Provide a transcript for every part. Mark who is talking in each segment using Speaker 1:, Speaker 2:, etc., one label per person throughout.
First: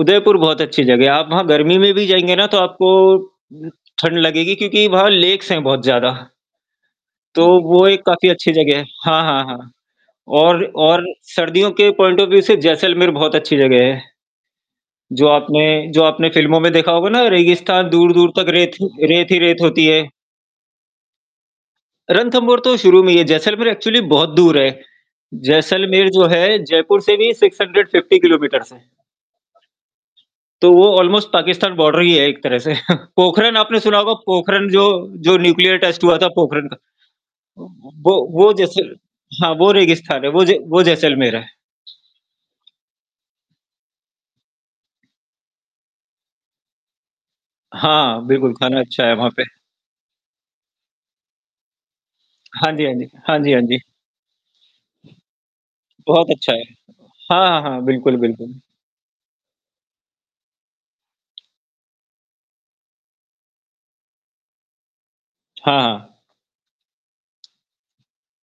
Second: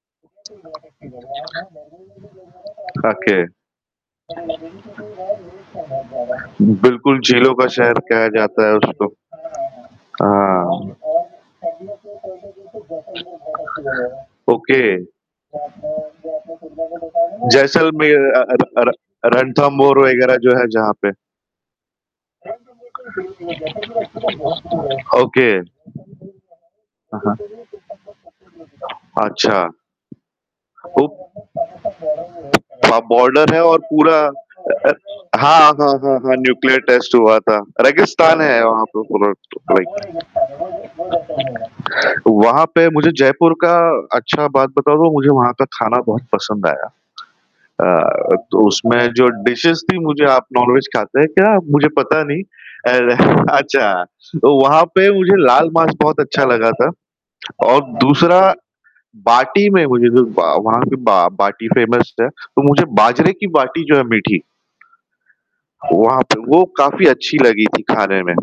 Speaker 1: उदयपुर बहुत अच्छी जगह है। आप वहाँ गर्मी में भी जाएँगे ना तो आपको
Speaker 2: ओके।
Speaker 1: न ठंड लगेगी क्योंकि वहाँ लेक्स हैं बहुत ज़्यादा।
Speaker 2: बिल्कुल,
Speaker 1: तो
Speaker 2: झीलों का
Speaker 1: वो
Speaker 2: शहर
Speaker 1: एक
Speaker 2: कहा
Speaker 1: काफ़ी अच्छी
Speaker 2: जाता है
Speaker 1: जगह है।
Speaker 2: उसको।
Speaker 1: हाँ, हाँ, हाँ, और
Speaker 2: हाँ।
Speaker 1: और सर्दियों के पॉइंट ऑफ़ व्यू से जैसलमेर बहुत अच्छी जगह है।
Speaker 2: ओके।
Speaker 1: जो आपने जो आपने फ़िल्मों में देखा होगा ना रेगिस्तान
Speaker 2: जैसलमेर
Speaker 1: दूर-दूर
Speaker 2: अ,
Speaker 1: तक रेत
Speaker 2: र-र
Speaker 1: ही रेत ही रेत होती
Speaker 2: रणथंभौर
Speaker 1: है।
Speaker 2: वगैरह जो है जहाँ पे।
Speaker 1: रणथंभौर तो शुरू में ही है, जैसलमेर एक्चुअली बहुत दूर है।
Speaker 2: ओके।
Speaker 1: जैसलमेर जो है जयपुर से
Speaker 2: हाँ,
Speaker 1: भी
Speaker 2: हाँ।
Speaker 1: 650 किलोमीटर्स है।
Speaker 2: अच्छा।
Speaker 1: तो वो
Speaker 2: ओह!
Speaker 1: ऑलमोस्ट पाकिस्तान बॉर्डर ही है एक तरह से।
Speaker 2: वहाँ बॉर्डर
Speaker 1: पोखरन
Speaker 2: है और
Speaker 1: आपने सुना होगा,
Speaker 2: पूरा अ,
Speaker 1: पोखरन जो
Speaker 2: अ,
Speaker 1: जो
Speaker 2: हाँ,
Speaker 1: न्यूक्लियर
Speaker 2: हाँ,
Speaker 1: टेस्ट
Speaker 2: हाँ,
Speaker 1: हुआ था
Speaker 2: हाँ
Speaker 1: पोखरन का।
Speaker 2: न्यूक्लियर टेस्ट हुआ था।
Speaker 1: वो
Speaker 2: रेगिस्तान
Speaker 1: वो
Speaker 2: है
Speaker 1: जैसे
Speaker 2: वहाँ पे पूरा
Speaker 1: हाँ, वो
Speaker 2: राइट।
Speaker 1: रेगिस्तान है, वो ज वो जैसलमेर है।
Speaker 2: वहाँ पे मुझे जयपुर का अच्छा बात बता दूँ मुझे वहाँ का खाना बहुत पसंद आया।
Speaker 1: हाँ,
Speaker 2: अ,
Speaker 1: बिल्कुल
Speaker 2: तो
Speaker 1: खाना
Speaker 2: उसमें
Speaker 1: अच्छा है
Speaker 2: जो
Speaker 1: वहाँ पे।
Speaker 2: डिशेज़ थी मुझे आप नॉन वेज खाते हैं क्या मुझे पता नहीं।
Speaker 1: हाँ जी,
Speaker 2: अ,
Speaker 1: हाँ जी।
Speaker 2: रह
Speaker 1: हाँ जी, हाँ जी।
Speaker 2: अच्छा तो वहाँ पे मुझे लाल मांस बहुत
Speaker 1: बहुत
Speaker 2: अच्छा
Speaker 1: अच्छा है।
Speaker 2: लगा था,
Speaker 1: हाँ, हाँ,
Speaker 2: और
Speaker 1: हाँ, बिल्कुल,
Speaker 2: दूसरा
Speaker 1: बिल्कुल।
Speaker 2: बाटी में मुझे जो बा वहाँ की बा बाटी फेमस है। तो मुझे बाजरे की बाटी जो है मीठी
Speaker 1: हाँ, हाँ।
Speaker 2: वहाँ पे वो काफ़ी अच्छी लगी थी खाने में।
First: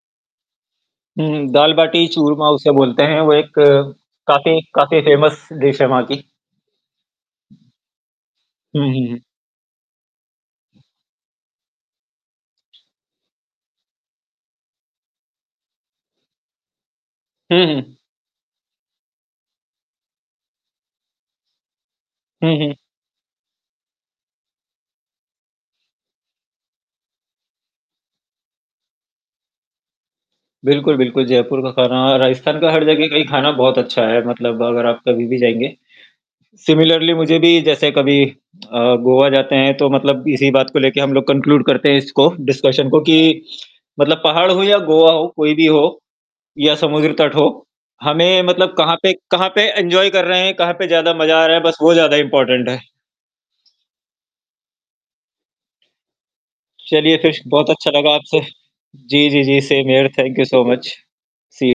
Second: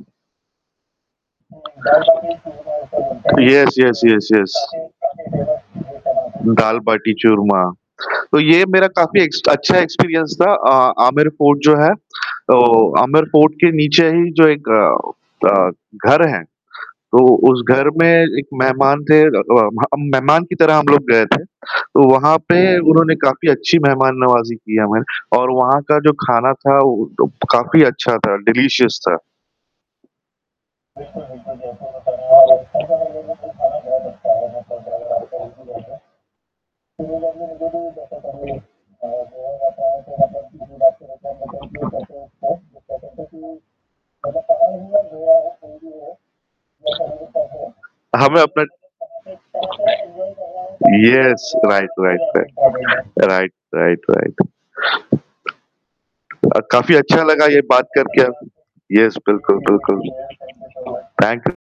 Speaker 1: हुँ, हुँ, दाल बाटी चूरमा उसे बोलते हैं। वो एक
Speaker 2: येस, येस, येस, येस।
Speaker 1: काफ़ी काफ़ी फ़ेमस डिश है वहाँ की।
Speaker 2: दाल बाटी चूरमा। तो ये
Speaker 1: हुँ,
Speaker 2: मेरा
Speaker 1: हुँ, हुँ।
Speaker 2: काफ़ी एक्स अच्छा एक्सपीरियंस था। अ, आमिर फोर्ट जो है, तो आमिर फोर्ट के नीचे ही जो एक अ अ, घर है, तो उस
Speaker 1: हुँ,
Speaker 2: घर
Speaker 1: हुँ।
Speaker 2: में एक मेहमान थे अ अ, हम मेहमान की तरह हम लोग गए थे। तो वहाँ
Speaker 1: हुँ,
Speaker 2: पे
Speaker 1: हुँ।
Speaker 2: उन्होंने काफ़ी अच्छी मेहमान नवाज़ी की हमारी और वहाँ का जो खाना था वो क प तो काफ़ी अच्छा था, डिलीशियस था।
Speaker 1: बिल्कुल, बिल्कुल जयपुर का खाना, राजस्थान का हर जगह का ही खाना बहुत अच्छा है मतलब अगर आप कभी भी जाएँगे। सिमिलर्ली मुझे भी जैसे कभी अ, गोवा जाते हैं तो मतलब इसी बात को लेके हम लोग कन्क्लूड करते हैं इसको डिस्कशन को कि मतलब पहाड़ हो या गोवा हो कोई भी हो या समुद्र तट हो, हमें
Speaker 2: हमें अपना
Speaker 1: मतलब कहाँ पे कहाँ पे एन्जॉय कर रहे हैं, कहाँ पे ज़्यादा मज़ा आ
Speaker 2: येस
Speaker 1: रहा है, बस
Speaker 2: राइट,
Speaker 1: वो ज़्यादा
Speaker 2: राइट,
Speaker 1: इम्पोर्टेंट है।
Speaker 2: राइट। Right, right, right. अ, काफ़ी
Speaker 1: चलिए,
Speaker 2: अच्छा
Speaker 1: फ़िर
Speaker 2: लगा ये
Speaker 1: बहुत
Speaker 2: बात
Speaker 1: अच्छा लगा
Speaker 2: करके।
Speaker 1: आपसे
Speaker 2: येस
Speaker 1: जी, जी,
Speaker 2: बिल्कुल,
Speaker 1: जी सेम
Speaker 2: बिल्कुल।
Speaker 1: Here, thank you so much.
Speaker 2: Thank you.
Speaker 1: C